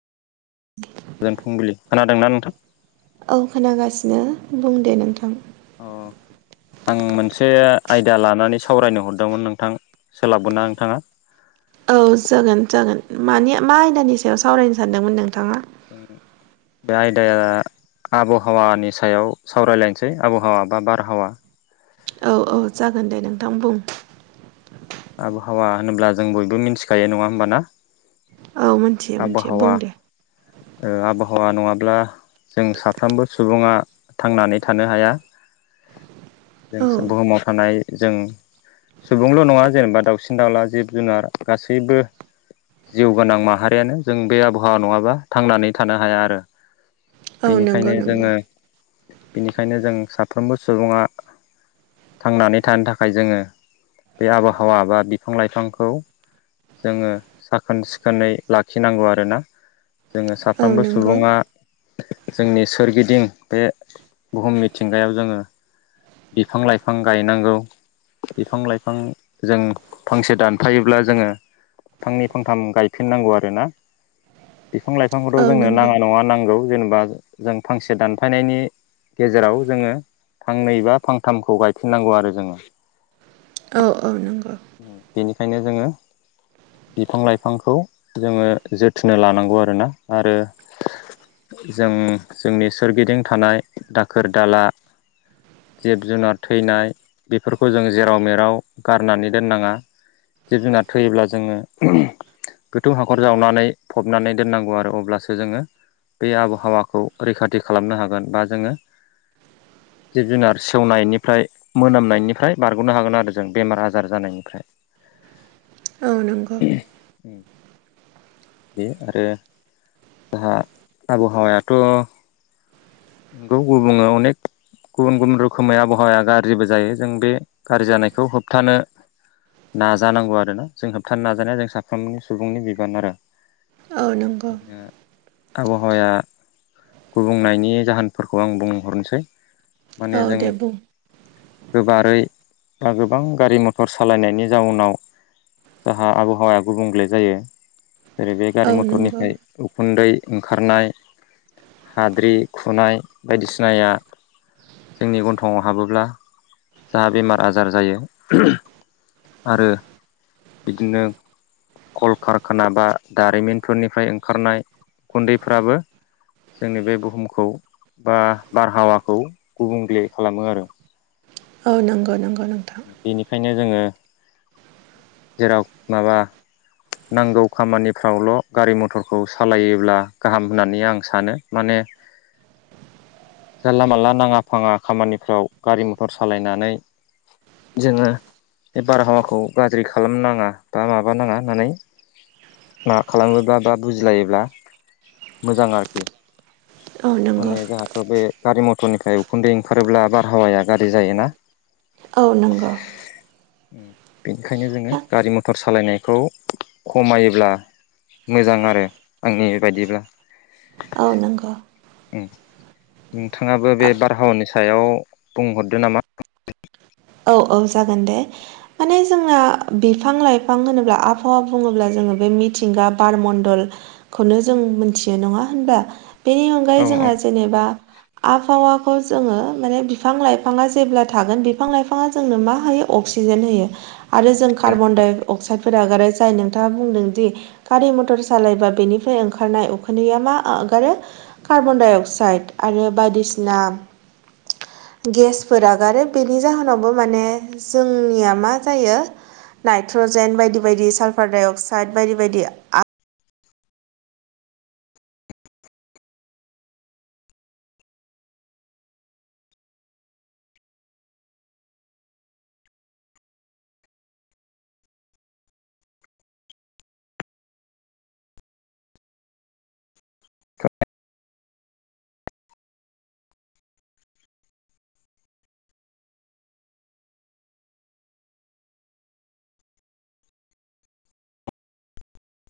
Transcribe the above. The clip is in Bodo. गोजोन फुंबिलि खोनादोंना नोंथां? औ खोनागासिनो बुं दे नोंथां। औ। आं मोनसे आयदा लानानै सावरायनो हरदोंमोन नोंथां सोलाबगोन ना नोंथाङा? औ जागोन जागोन मानि मा आयदानि सायाव सावरायनो सानदोंमोन नोंथाङा? बेमफ्राय बे आयदाया आबहावानि सायाव सावरायलायनोसै आबहावा बा बारहावा। औ औ जागोन दे नोंथां बुं। आबहावा होनोब्ला जों बयबो मिथिखायो नङा होमबाना? औ मोन। आबहावा ओ आबहावा नङाब्ला जों साफ्रोमबो सुबुङा थांनानै थानो हाया। जों औ बुहुमाव थानाय जों सुबुंल' नङा जेनेबा दाउसिन दाउला जिब जुनार गासैबो जिउ गोनां माहारियानो जों बे आबहावा नङाबा थांनानै थानो हाया आरो। औ नंगौ बेनिखायनो नंगौ जोङो बिनिखायनो जों साफ्रोमबो सुबुङा थांनानै थानो थाखाय जोङो बे आबहावा बा बिफां लाइफांखौ जोङो साखोन सिखोनै लाखिनांगौ आरोना जोङो औ साफ्रोमबो नंगौ सुबुङा जोंनि सोरगिदिं बे बुहुम मिथिंगायाव जोङो बिफां लाइफां गायनांगौ। बिफां लाइफां जों फांसे दानफायोब्ला जोङो फांनै फंथाम गायफिननांगौ आरोना बिफां औ लाइफांखौथ' जोंनो नंगौ नाङा नङा नांगौ। जेनेबा जों फांसे दानफायनायनि गेजेराव जोङो थांनै बा फांथामखौ गायफिननांगौ आरो जोङो औ औ नंगौ। बेनिखायनो जोङो बिफां लाइफांखौ जोङो जोथोन लानांगौ आरोना आरो जों जोंनि सोरगिदिं थानाय दाखोर दाला जिब जुनार थैनाय बेफोरखौ जों जेराव मेराव गारनानै दोननाङा। जिब जुनार थैयोब्ला जोङो गोथौ हाखर जावनानै फबनानै दोननांगौ आरो अब्लासो जोङो बे आबहावाखौ रैखाथि खालामनो हागोन बा जोङो जिब जुनार सेवनायनिफ्राय मोनामनायनिफ्राय बारग'नो हागोन आरो जों बेमार आजार जानायनिफ्राय हों औ नंगौ बेयो आरो जोंहा आबहावायाथ' नंगौ गुबुङो अनेक गुबुन गुबुन रोखोमै आबहावाया गाज्रिबो जायो जों बे गाज्रि जानायखौ होबथानो नाजानांगौ आरो ना जों होबथानो नाजानाया जों साफ्रोमनि सुबुंनि बिबान आरो। औ नों जोंहा आबहावाया गुबुंनायनि जाहोनफोरखौ आं बुंहरनोसै। माने औ जों दे बुं गोबारै बा गोबां गारि मथर सालायनायनि जाउनाव जाहा आबहावाया गुबुंले जायो। जेरै बे औ गारि नंगौ मथरनिफ्राय उखुन्दै ओंखारनाय हाद्रि खुनाय बायदिसिनाया जोंनि गन्थंआव हाबोब्ला जा बेमार आजार जायो आरो बिदिनो कल कारखाना बा दारिमिनफोरनिफ्राय ओंखारनाय गुन्दैफ्राबो जोंनि बे बुहुमखौ बा बारहावाखौ गुबुंले खालामो आरो। औ नंगौ नंगौ नोंथां बेनिखायनो जोङो जेराव माबा नांगौ खामानि फ्रावल' गारि मथरखौ सालायोब्ला गाहाम होननानै आं सानो माने जानला मानला नाङा फाङा खामानिफ्राव गारि मथर सालायनानै जोङो बे बारहावाखौ गाज्रि खालाम नाङा बा माबानाङा होननानै मा खालामोब्ला बा बुजिलायोब्ला मोजां आरोखि। औ नंगौ माने जोंहाथ' बे गारि मथरनिफ्राय उखुन्दै ओंखारोब्ला बारहावाया गाज्रि जायोना।।। औ नंगौ बेनिखायनो जोङो गारि मथर सालायनायखौ खमायोब्ला मोजां आरो आंनि बायदिब्ला औ नंगौ नोंथाङाबो बे बारहावानि सायाव बुंहरदो नामा औ औ जागोन दे माने जोंना बिफां लाइफां होनोब्ला आबहावा बुङोब्ला जोङो बे मिथिंगा बारमण्डल खौनो जों मोनथियो नङा होनबा बेनि औ अनगायै औ जोंहा जेनेबा आबहावाखौ जोङो माने बिफां लाइफाङा जेब्ला थागोन बिफां लाइफाङा जोंनो मा होयो अक्सिजेन होयो आरो जों कार्बन डाइ अक्साइड फोर नागार जाय नोंथाङा बुंदोंदि गारि मथर सालायबा बेनिफ्राय ओंखारनाय उखन्दैया मा आ-गारो कार्बनडाइ अक्साइड आरो बायदिसिना गेसफोरा आगारो बेनि जाहोनावबो माने जोंनिया मा जायो नाइट्रजेन बायदि बायदि सालफार डाइ अक्साइद बायदि बायदि ख